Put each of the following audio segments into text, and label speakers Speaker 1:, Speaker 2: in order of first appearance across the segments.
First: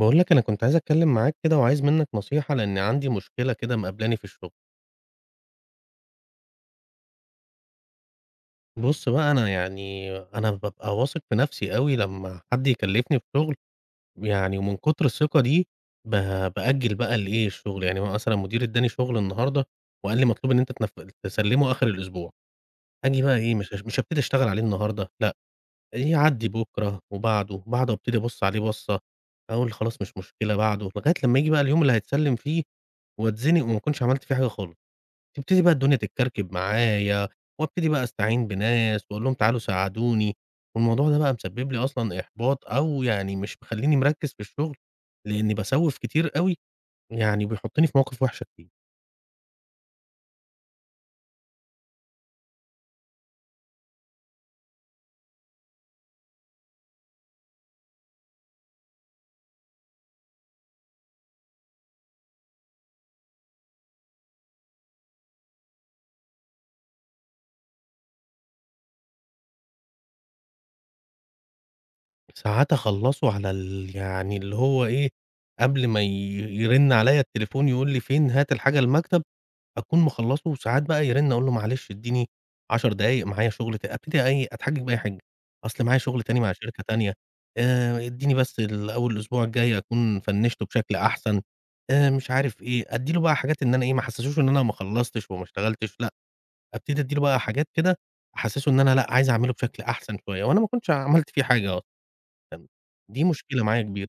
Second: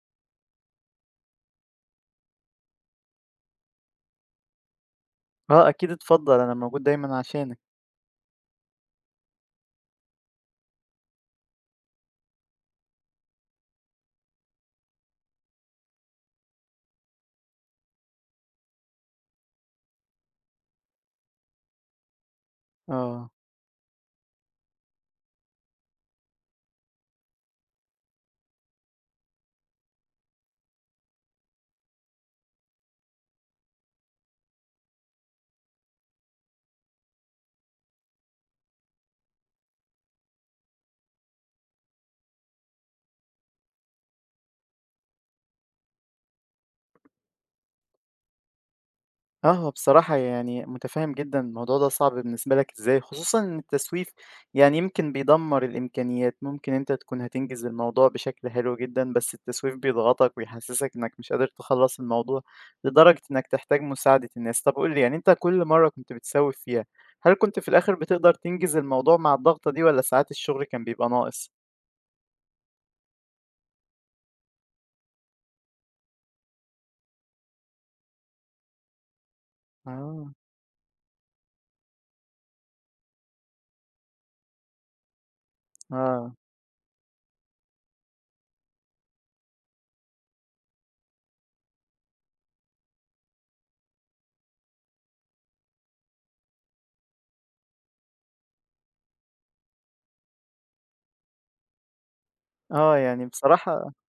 Speaker 1: باقول لك أنا كنت عايز أتكلّم معاك كده وعايز منّك نصيحة، لإن عندي مشكلة كده مقابلاني في الشغل.
Speaker 2: آه، أكيد اتفضّل، أنا موجود دايمًا عشانك.
Speaker 1: بُص بقى أنا يعني أنا بابقى واثق في نَفْسي أوي لمّا حد يكلّفني بشغل، يعني ومن كتر الثقة دي ب بأجّل بقى الإيه، الشغل. يعني هو مثلًا مديري ادّاني شغل النهارده وقال لي: "مطلوب إن أنت تسلِّمه آخِر الأسبوع." آجي
Speaker 2: آه.
Speaker 1: بقى إيه، مش هاش مش هابتدي أشتغل عليه النهارده لأ، يعدّي بُكرة وبعده، بعده أبتدي أبُص عليه بَصّة، أقول خلاص مش مشكلة، بعده، لغاية لمّا ييجي بقى اليوم اللي هيتسلِّم فيه واتزنق وما أكونش عملت فيه حاجة خالص. تبتدي بقى الدنيا تتكركب معايا، وابتدي بقى أستعين بناس وأقول لهم تعالوا ساعدوني، والموضوع ده بقى مسبب لي أصلًا إحباط أو يعني مش مخلّيني مركّز في الشغل، لإني باسوّف كتير أوي، يعني بيحطّني في مواقف وحشة كتير.
Speaker 2: آه، هو بصراحة يعني مُتفهِّم جدًا الموضوع ده صعب بالنسبة لك إزاي، خصوصًا إن التسويف يعني يمكن بيدمّر الإمكانيات، ممكن أنت تكون هتنجز الموضوع بشكل حلو جدًا، بس التسويف بيضغطك ويحسّسك إنّك مش قادر تخلّص الموضوع لدرجة إنّك تحتاج مساعدة الناس. طَب قُل لي، يعني أنت كل مرّة كنت بتسوّف فيها، هل كنت في الآخِر بتقدر تنجز الموضوع مع الضغطة دي والّا ساعات الشغل كان بيبقى ناقص؟
Speaker 1: ساعات أخلّصه على ال يعني اللي هو إيه، قبل ما يرن عليّا التليفون يقول لي فين هات الحاجة المكتب، أكون
Speaker 2: آه،
Speaker 1: مخلّصه وساعات بقى يرن أقول له معلش ادّيني 10 دقايق معايا شغل ت أبتدي أتحجج بأي حاجة، أصل معايا شغل
Speaker 2: آه.
Speaker 1: تاني مع شركة تانية، ادّيني بس أول الأسبوع الجاي أكون فنّشته بشكل أحسن، مش عارف إيه، أدّي له بقى حاجات إن أنا إيه، ما أحسّسوش إن أنا ما خلّصتش وما اشتغلتش لأ، أبتدي أدّي له بقى حاجات كده أحسّسه إن أنا لأ، عايز أعمله بشكل أحسن شوية وأنا ما كنتش عملت فيه حاجة أصلًا. كان
Speaker 2: آه،
Speaker 1: دي
Speaker 2: يعني
Speaker 1: مشكلة معايا
Speaker 2: بصراحة
Speaker 1: كبيرة،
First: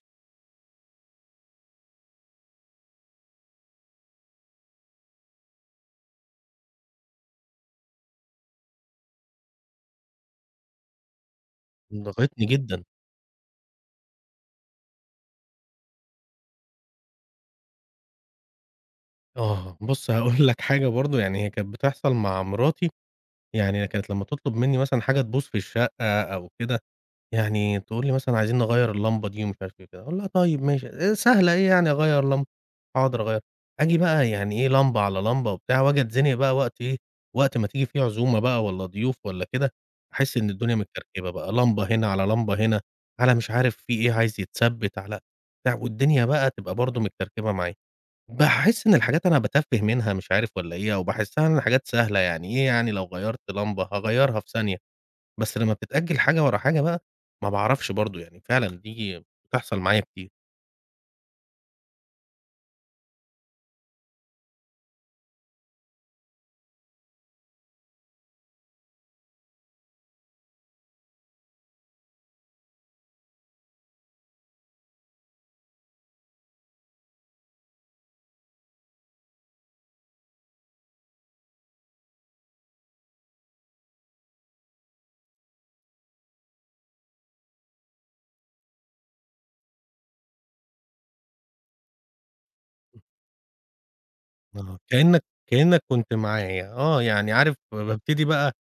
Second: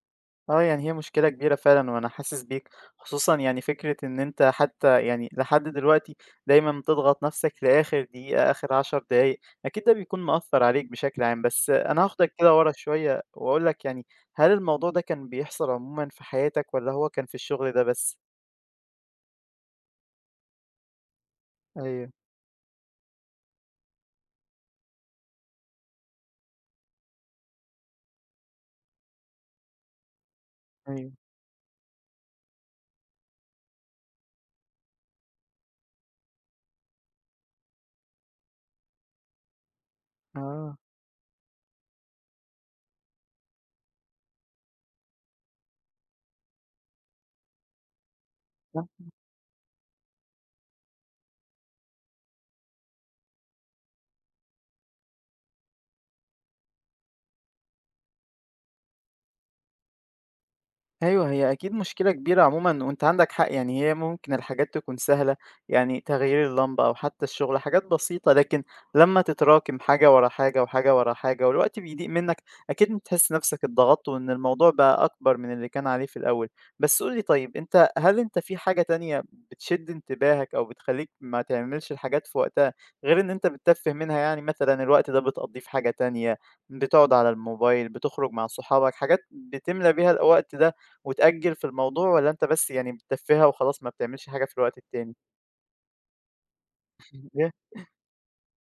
Speaker 2: آه، يعني هي مشكلة كبيرة فعلًا وأنا حاسس بيك، خصوصًا يعني فكرة إن أنت حتى يعني لحد دلوقتي دايمًا بتضغط نفسك لآخر دقيقة، آخر 10 دقايق، أكيد ده بيكون مأثّر عليك بشكل عام. بس أنا هاخدك
Speaker 1: ضاغطني
Speaker 2: كده ورا
Speaker 1: جدًا.
Speaker 2: شوية وأقول لك يعني هل الموضوع ده كان بيحصل عمومًا في حياتك والّا هو كان في الشغل ده بس؟
Speaker 1: آه، بُص هاقول لك حاجة برضه يعني هي كانت
Speaker 2: أيوه،
Speaker 1: بتحصل مع مراتي، يعني كانت لمّا تطلب منّي مثلًا حاجة تبوظ في الشقة أو كده، يعني تقول لي مثلًا عايزين نغيّر اللمبة دي ومش عارف إيه وكده، أقول لها طيب ماشي،
Speaker 2: أيوه،
Speaker 1: سهلة إيه يعني أغيّر لمبة، حاضر أغيّر، آجي بقى يعني إيه لمبة على لمبة وبتاع وآجي أتزنق بقى وقت إيه، وقت ما تيجي فيه عزومة بقى والّا ضيوف والّا كده، أحس إن الدنيا
Speaker 2: آه.
Speaker 1: متكركبة بقى، لمبة هنا على لمبة هنا، على مش عارف في إيه عايز يتثبت على بتاع، والدنيا بقى تبقى برضه متكركبة معايا، باحس إن الحاجات أنا باتفه منها مش عارف والّا إيه، أو باحسها إن الحاجات سهلة يعني إيه يعني لو غيّرت لمبة هاغيّرها في ثانية. بس لمّا بتتأجّل حاجة ورا حاجة بقى، ما باعرفش برضه يعني فعلًا دي بتحصل معايا كتير.
Speaker 2: أيوه، هي أكيد مشكلة كبيرة عمومًا وأنت عندك حق، يعني هي ممكن الحاجات تكون سهلة، يعني تغيير اللمبة أو حتى الشغل حاجات بسيطة، لكن لمّا تتراكم حاجة ورا حاجة وحاجة ورا حاجة والوقت بيضيق منّك، أكيد بتحس نفسك اتضغطت وإن الموضوع بقى أكبر من اللي كان عليه في الأول. بس قُل لي طيب أنت هل أنت في حاجة تانية بتشد انتباهك أو بتخلّيك ما تعملش الحاجات في وقتها غير إن أنت بتتفّه منها يعني مثلًا الوقت ده بتقضّيه في حاجة تانية، بتقعد على الموبايل، بتخرج مع صحابك، حاجات بتملى بيها الوقت ده وتأجّل في الموضوع والّا أنت بس يعني بتتفّهها وخلاص ما بتعملش حاجة في الوقت
Speaker 1: آه،
Speaker 2: التاني؟
Speaker 1: كإنك كنت معايا، آه، يعني
Speaker 2: إيه
Speaker 1: عارف بابتدي بقى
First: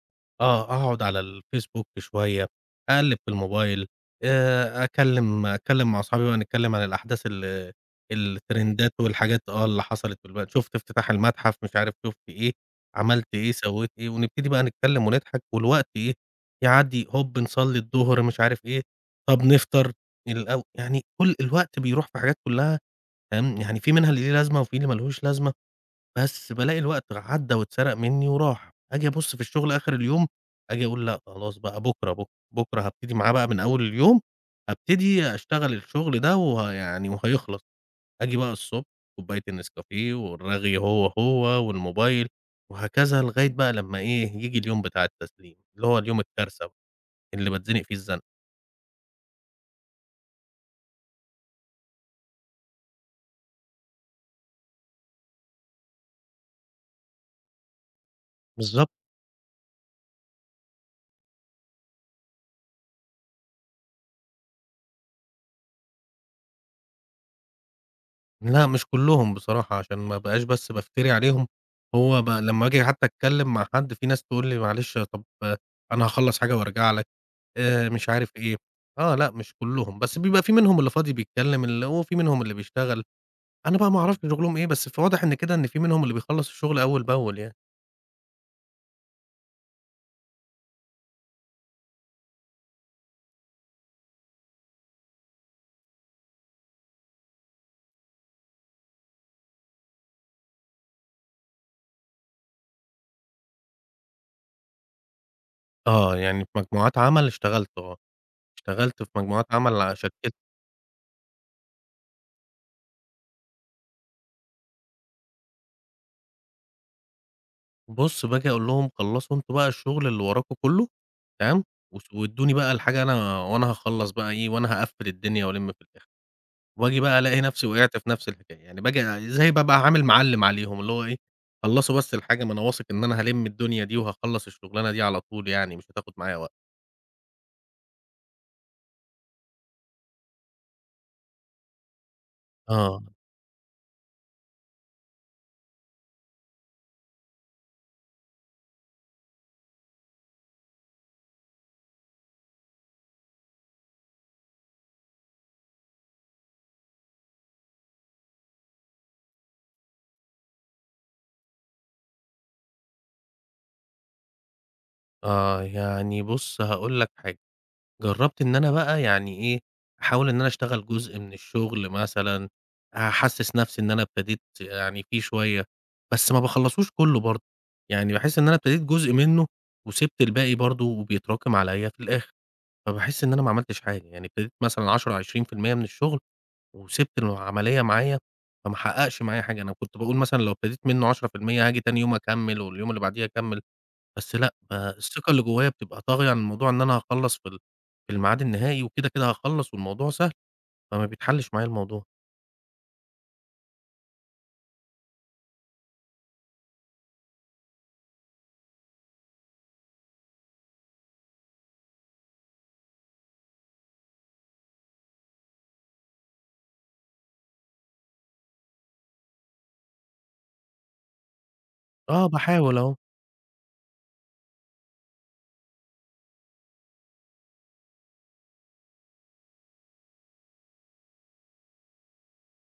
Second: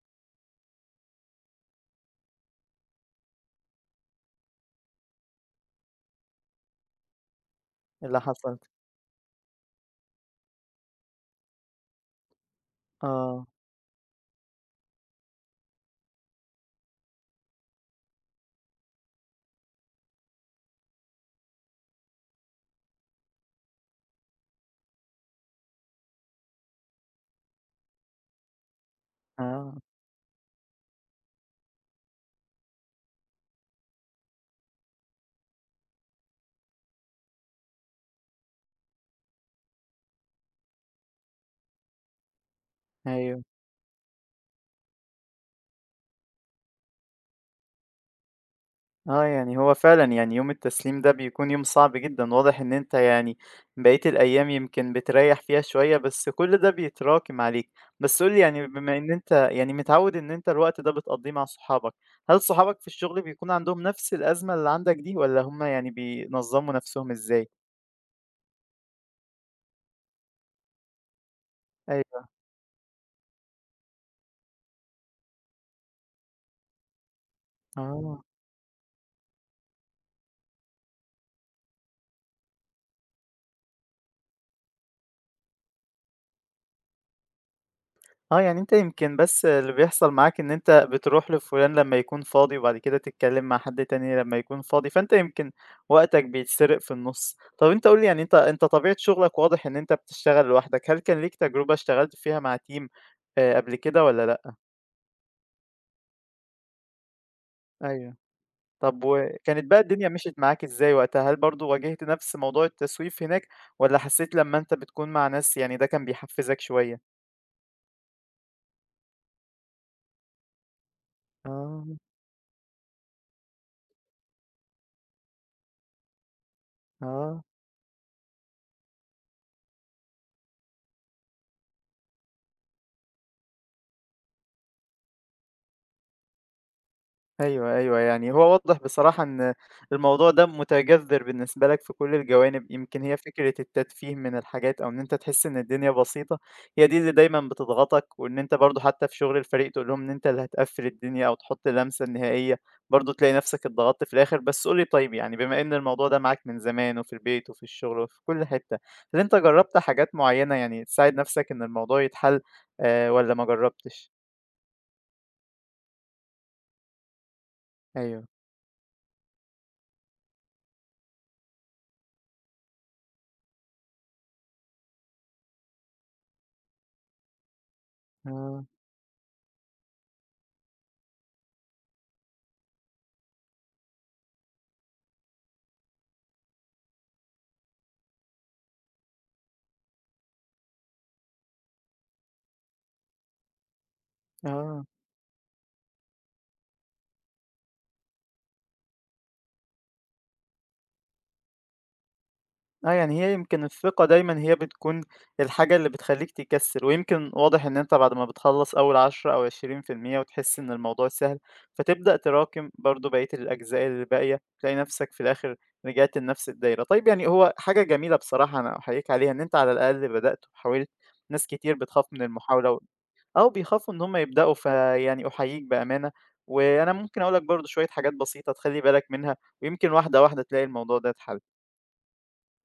Speaker 1: آه، أقعد على الفيسبوك شوية، أقلِّب في الموبايل، أتكلّم مع أصحابي بقى نتكلّم عن الأحداث
Speaker 2: اللي حصل؟
Speaker 1: الترندات والحاجات آه، اللي حصلت والوقت شُفت افتتاح المتحف مش عارف شُفت إيه، عملت
Speaker 2: آه،
Speaker 1: إيه، سوّيت إيه، ونبتدي بقى نتكلّم ونضحك والوقت إيه، يعدّي هوب نصلّي الضهر مش عارف إيه، طَب نفطر يعني كل الوقت بيروح في حاجات كلّها فاهم، يعني في منها اللي ليه لازمة وفي اللي ما لهوش لازمة. بس بالاقي الوقت عدّى واتسرق منّي وراح، آجي أبُص في
Speaker 2: آه،
Speaker 1: الشغل آخر اليوم، آجي أقول لأ خلاص بقى بُكرة، بُكرة، بُكرة هابتدي معاه بقى من أول اليوم، هابتدي أشتغل الشغل ده يعني وهيخلص، آجي بقى الصبح كوباية النسكافيه والرغي هو والموبايل وهكذا
Speaker 2: أيوه.
Speaker 1: لغاية بقى لمّا إيه، ييجي اليوم بتاع التسليم، اللي هو اليوم الكارثة بقى، اللي باتزنق فيه الزنقة.
Speaker 2: آه، يعني هو فعلًا يعني يوم التسليم ده بيكون يوم صعب جدًا، واضح إن أنت يعني بقية الأيام يمكن بتريّح فيها شوية، بس كل ده بيتراكم عليك. بس قُل لي يعني
Speaker 1: بالضبط.
Speaker 2: بما إن أنت يعني متعوّد إن أنت الوقت ده بتقضّيه مع صحابك، هل صحابك في الشغل بيكون عندهم نفس الأزمة اللي عندك دي والّا هم يعني بينظّموا نفسهم إزاي؟
Speaker 1: لأ، مش كلّهم بصراحة عشان ما ابقاش بس بافتري عليهم، هو
Speaker 2: أيوه،
Speaker 1: ب لمّا آجي حتى أتكلّم مع حد في ناس تقول لي: "معلش طب أنا هاخلّص حاجة وارجع لك." مش
Speaker 2: آه.
Speaker 1: عارف إيه. آه، لأ مش كلّهم، بس بيبقى في منهم اللي فاضي بيتكلّم ال وفي منهم اللي بيشتغل، أنا بقى ما اعرفش شغلهم إيه، بس فواضح إن كده إن في منهم اللي بيخلّص الشغل أول بأول يعني.
Speaker 2: آه، يعني أنت يمكن بس اللي بيحصل معاك إن أنت بتروح لفلان لمّا يكون فاضي، وبعد كده تتكلم مع حد تاني لمّا يكون فاضي، فأنت يمكن وقتك بيتسرق في النُص. طب أنت قُل لي يعني أنت طبيعة شغلك واضح إن أنت بتشتغل لوحدك، هل كان ليك تجربة اشتغلت فيها مع team قبل كده والّا لأ؟
Speaker 1: آه، يعني في مجموعات عمل اشتغلت آه،
Speaker 2: أيوه.
Speaker 1: اشتغلت
Speaker 2: طب
Speaker 1: في مجموعات
Speaker 2: وكانت
Speaker 1: عمل
Speaker 2: بقى
Speaker 1: ع
Speaker 2: الدنيا
Speaker 1: شكِّلت
Speaker 2: مشيت معاك إزاي وقتها؟ هل برضه واجهت نفس موضوع التسويف هناك والّا حسيت لمّا أنت بتكون مع ناس يعني ده كان بيحفّزك شوية؟
Speaker 1: بُص، باجي أقول لهم خلّصوا أنتم بقى الشغل اللي وراكم كلّه تمام،
Speaker 2: آه،
Speaker 1: وادّوني بقى الحاجة أنا وأنا هاخلّص بقى إيه، وأنا هاقفّل الدنيا وألِم في الآخر، وآجي بقى ألاقي
Speaker 2: آه.
Speaker 1: نفسي وقعت في نفس الحكاية، يعني باجي زي بابقى عامل معلِّم عليهم، اللي هو إيه، خلّصوا بس الحاجة ما أنا واثق إن أنا هالِم الدنيا دي وهاخلّص الشغلانة دي على طول يعني مش هتاخد معايا وقت.
Speaker 2: أيوه، أيوه، يعني هو واضح بصراحة إن الموضوع ده متجذر بالنسبة لك في كل الجوانب، يمكن
Speaker 1: آه،
Speaker 2: هي فكرة التدفيه من الحاجات أو إن أنت تحس إن الدنيا بسيطة، هي دي اللي دايمًا بتضغطك، وإن أنت برضه حتى في شغل الفريق تقول لهم إن أنت اللي هتقفّل الدنيا أو تحط اللمسة النهائية، برضه تلاقي نفسك اتضغطت في الآخر، بس قُل لي طيب يعني بما إن الموضوع ده معاك من زمان وفي البيت وفي الشغل وفي كل حتة، هل أنت جرّبت حاجات معيّنة يعني تساعد نفسك إن الموضوع يتحل والّا ما جرّبتش؟
Speaker 1: آه، يعني بُص هاقول لك حاجة
Speaker 2: أيوه،
Speaker 1: جرّبت إن أنا بقى يعني إيه، أحاول إن أنا أشتغل جزء من الشغل مثلًا، أحسّس نَفْسي إن أنا ابتديت يعني فيه شوية، بس ما باخلّصوش كُلّه برضه، يعني باحس إن أنا
Speaker 2: آه،
Speaker 1: ابتديت جزء منه وسِبت الباقي برضه وبيتراكم عليّا في الآخر، فباحس إن أنا ما عملتش حاجة، يعني ابتديت مثلًا 10، 20% من الشغل وسِبت العملية معايا، فما حقّقش معايا حاجة، أنا كنت باقول مثلًا لو ابتديت منه 10% هاجي تاني يوم أكمّل واليوم اللي بعديه أكمّل. بس لأ،
Speaker 2: آه.
Speaker 1: فالثقة اللي جوايا بتبقى طاغية عن الموضوع إن أنا هاخلّص في الميعاد النهائي وكده، كده هاخلّص والموضوع سهل، فما بيتحلّش معايا الموضوع.
Speaker 2: آه، يعني هي يمكن الثقة دايمًا هي بتكون الحاجة اللي بتخلّيك تكسِّل، ويمكن واضح إن أنت بعد ما بتخلّص أول 10 أو 20% وتحس إن الموضوع سهل، فتبدأ تراكم برضه بقية الأجزاء اللي باقية، تلاقي نَفْسك في الآخر رجعت لنَفْس الدايرة. طيب يعني هو حاجة جميلة بصراحة أنا أحييك عليها إن أنت على الأقل بدأت وحاولت، ناس كتير بتخاف من
Speaker 1: آه
Speaker 2: المحاولة
Speaker 1: باحاول
Speaker 2: و
Speaker 1: أهو.
Speaker 2: آه، بيخافوا إن هم يبدأوا، فيعني أحييك بأمانة، وأنا ممكن أقول لك برضه شوية حاجات بسيطة تخلّي بالك منها، ويمكن واحدة، واحدة تلاقي الموضوع ده اتحل.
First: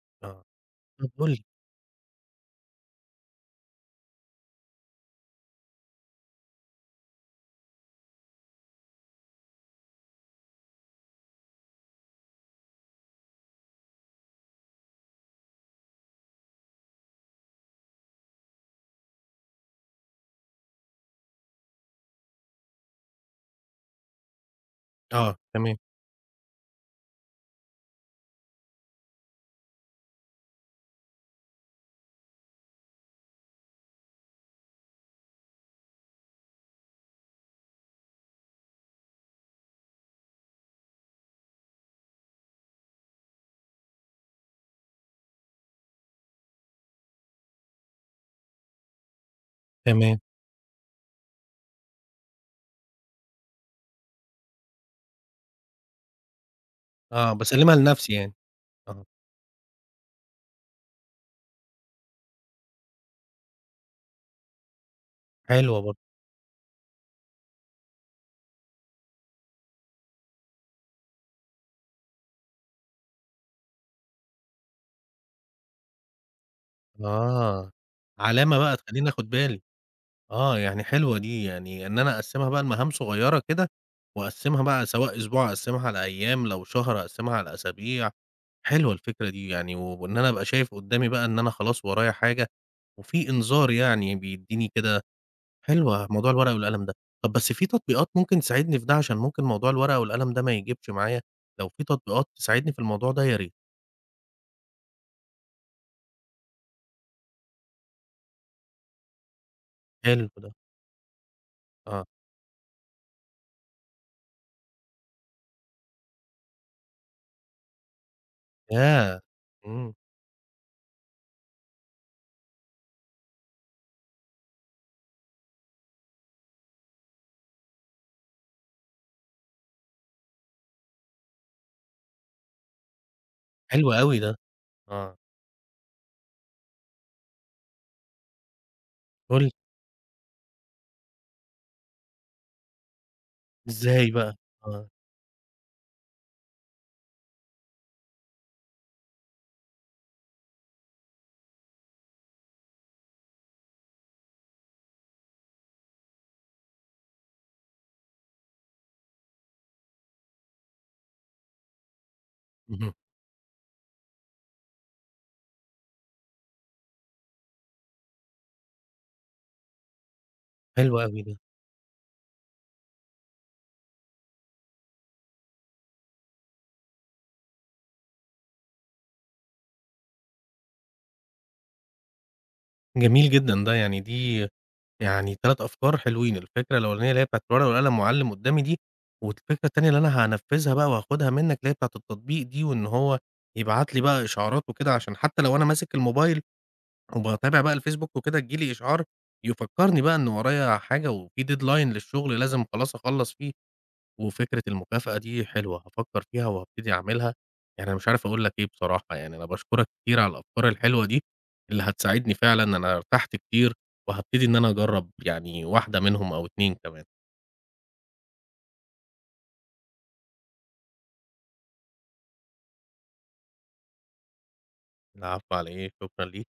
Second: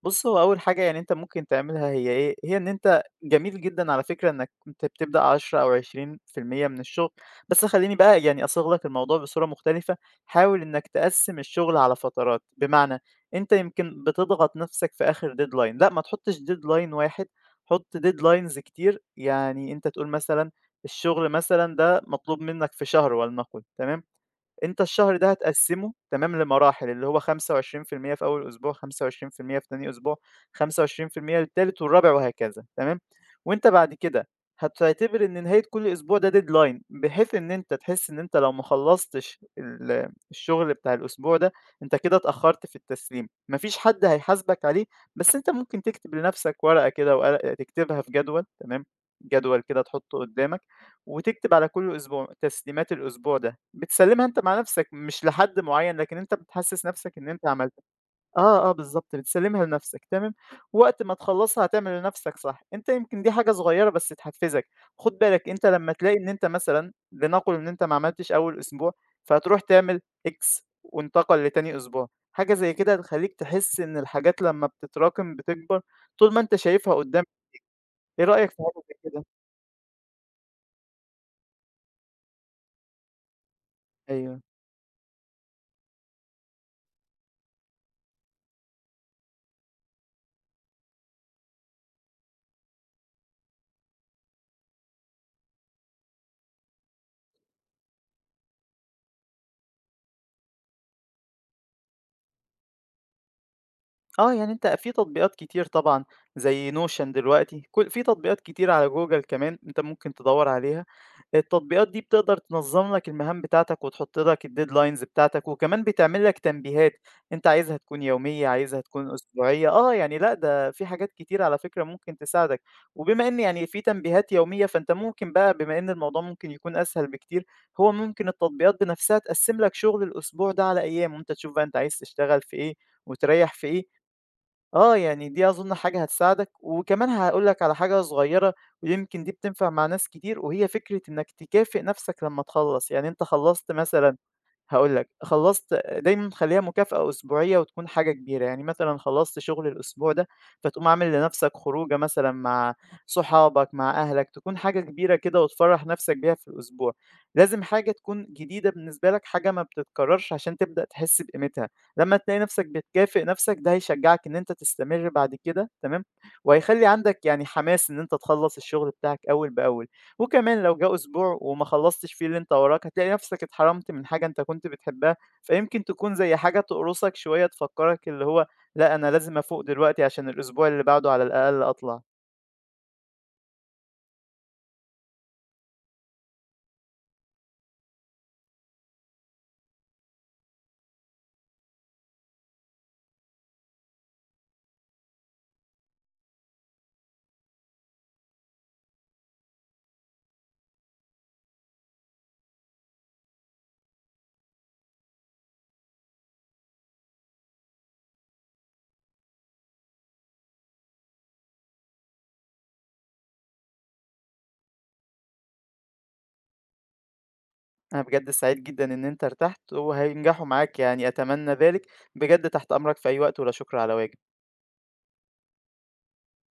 Speaker 2: بُص، هو
Speaker 1: آه.
Speaker 2: أول حاجة يعني
Speaker 1: طب
Speaker 2: أنت
Speaker 1: قُل لي.
Speaker 2: ممكن تعملها هي إيه، هي إن أنت جميل جدًا على فكرة إنك كنت بتبدأ 10 أو 20% من الشغل، بس خلّيني بقى يعني أصيغ لك الموضوع بصورة مختلفة، حاول إنك تقسّم الشغل على فترات، بمعنى أنت يمكن بتضغط نفسك في آخر deadline، لأ ما تحطش deadline واحد، حُط deadlines كتير، يعني أنت تقول مثلًا الشغل مثلًا ده مطلوب منك في شهر ولنقل تمام؟ أنت الشهر ده
Speaker 1: آه، تمام،
Speaker 2: هتقسّمه تمام لمراحل، اللي هو 25% في المية في أول أسبوع، 25% في المية في تاني أسبوع، 25% للتالت والرابع وهكذا تمام، وأنت بعد كده هتعتبر إن نهاية كل أسبوع ده deadline بحيث إن أنت تحس إن أنت لو ما خلّصتش الشغل بتاع الأسبوع ده، أنت كده اتأخّرت في التسليم، ما فيش حد هيحاسبك عليه، بس أنت ممكن تكتب لنفسك ورقة كده تكتبها في جدول تمام، جدول كده
Speaker 1: تمام.
Speaker 2: تحطّه قدّامك وتكتب على كل أسبوع تسليمات الأسبوع ده. بتسلّمها أنت مع نَفْسك، مش لحد معيّن، لكن أنت بتحسّس نَفْسك إن
Speaker 1: آه،
Speaker 2: أنت عملت
Speaker 1: باسلّمها لنَفْسي يعني.
Speaker 2: آه، آه
Speaker 1: آه.
Speaker 2: بالضبط، بتسلّمها لنَفْسك تمام، وقت ما تخلّصها هتعمل لنَفْسك صح، أنت يمكن دي حاجة صغيّرة بس تحفّزك، خُد بالك أنت
Speaker 1: حلوة
Speaker 2: لمّا
Speaker 1: برضه.
Speaker 2: تلاقي إن أنت مثلًا لنقُل إن أنت ما عملتش أول أسبوع، فهتروح تعمل X وانتقل لتاني أسبوع، حاجة زي كده هتخلّيك تحس إن الحاجات لمّا بتتراكم بتكبر، طول ما أنت شايفها قدّامك،
Speaker 1: آه.
Speaker 2: إيه رأيك في
Speaker 1: علامة بقى
Speaker 2: حاجة زي
Speaker 1: تخلّيني
Speaker 2: كده؟
Speaker 1: آخُد بالي. آه، يعني حلوة دي، يعني إن أنا أقسّمها بقى لمهام صغيّرة كده
Speaker 2: أيوه.
Speaker 1: وأقسّمها بقى سواء أسبوع أقسّمها على أيام، لو شهر أقسّمها على أسابيع. حلوة الفكرة دي يعني، وإن أنا أبقى شايف قدّامي بقى إن أنا خلاص ورايا حاجة، وفي إنذار يعني بيدّيني كده حلوة موضوع الورقة والقلم ده. طب بس في تطبيقات ممكن تساعدني في ده؟ عشان ممكن موضوع الورقة والقلم ده ما يجيبش معايا، لو في تطبيقات تساعدني في الموضوع ده يا ريت.
Speaker 2: آه، يعني أنت في تطبيقات كتير طبعًا زي notion دلوقتي، كل في تطبيقات كتير على جوجل كمان أنت ممكن
Speaker 1: حلو
Speaker 2: تدوّر
Speaker 1: ده،
Speaker 2: عليها، التطبيقات دي
Speaker 1: آه.
Speaker 2: بتقدر تنظّم لك المهام بتاعتك وتحط لك الdeadlines بتاعتك، وكمان بتعمل لك تنبيهات، أنت عايزها تكون يومية، عايزها تكون
Speaker 1: ياه!
Speaker 2: أسبوعية، آه،
Speaker 1: إمم،
Speaker 2: يعني لأ ده في حاجات كتير على فكرة ممكن تساعدك، وبما إن يعني في تنبيهات يومية فأنت ممكن بقى بما إن الموضوع ممكن يكون أسهل بكتير، هو ممكن التطبيقات بنفسها تقسّم لك شغل الأسبوع ده على أيام، وأنت تشوف بقى أنت عايز تشتغل في إيه وتريّح في
Speaker 1: حلو
Speaker 2: إيه.
Speaker 1: أوي ده،
Speaker 2: آه،
Speaker 1: آه.
Speaker 2: يعني دي أظن حاجة هتساعدك، وكمان هاقول لك على حاجة صغيرة ويمكن دي
Speaker 1: قُل لي
Speaker 2: بتنفع مع ناس كتير، وهي فكرة إنك تكافئ نفسك لمّا تخلّص، يعني أنت خلّصت
Speaker 1: إزاي
Speaker 2: مثلًا
Speaker 1: بقى؟ آه،
Speaker 2: هاقول لك، خلّصت دايمًا خلّيها مكافأة أسبوعية وتكون حاجة كبيرة، يعني مثلًا خلّصت شغل الأسبوع ده، فتقوم عامل لنَفْسك خروجة مثلًا مع صحابك، مع أهلك، تكون حاجة كبيرة كده وتفرّح نَفْسك بيها في الأسبوع. لازم حاجة تكون جديدة بالنسبة لك، حاجة ما بتتكرّرش عشان تبدأ تحس بقيمتها. لمّا تلاقي نَفْسك
Speaker 1: اهم،
Speaker 2: بتكافئ نَفْسك، ده هيشجّعك إن أنت تستمر بعد كده، تمام، وهيخلّي عندك يعني حماس إن أنت تخلّص الشغل بتاعك أول بأول. وكمان لو جه
Speaker 1: حلو أوي ده،
Speaker 2: أسبوع وما خلّصتش فيه اللي أنت وراك، هتلاقي نفسك اتحرمت من حاجة أنت كنت بتحبها، فيمكن تكون زي حاجة تقرصك شوية تفكّرك اللي هو لأ، أنا لازم أفوق دلوقتي عشان الأسبوع اللي بعده على الأقل أطلع.
Speaker 1: جميل جدًا ده، يعني دي يعني 3 أفكار حلوين، الفكرة الأولانية اللي هي بتاعة الورقة والقلم وأعلّم قدّامي دي، والفكرة التانية اللي أنا هانفّذها بقى وهاخدها منّك اللي هي بتاعة التطبيق دي، وإن هو يبعت لي بقى إشعارات وكده عشان حتى لو أنا ماسك الموبايل وباتابع بقى الفيسبوك وكده تيجي لي إشعار يفكّرني بقى إن ورايا حاجة وفي deadline للشغل لازم خلاص أخلّص فيه. وفكرة المكافأة دي حلوة، هافكّر فيها وهابتدي أعملها، يعني أنا مش عارف أقول لك إيه بصراحة، يعني أنا باشكرك كتير على الأفكار الحلوة دي، اللي هتساعدني فعلًا أنا ارتحت كتير، وهابتدي إن أنا أجرّب يعني واحدة منهم أو 2 كمان.
Speaker 2: أنا بجد سعيد جدًا إن أنت ارتحت وهينجحوا معاك يعني أتمنى ذلك، بجد تحت أمرك في أي وقت ولا شكر على واجب.
Speaker 1: العفو على إيه، شكرًا ليك.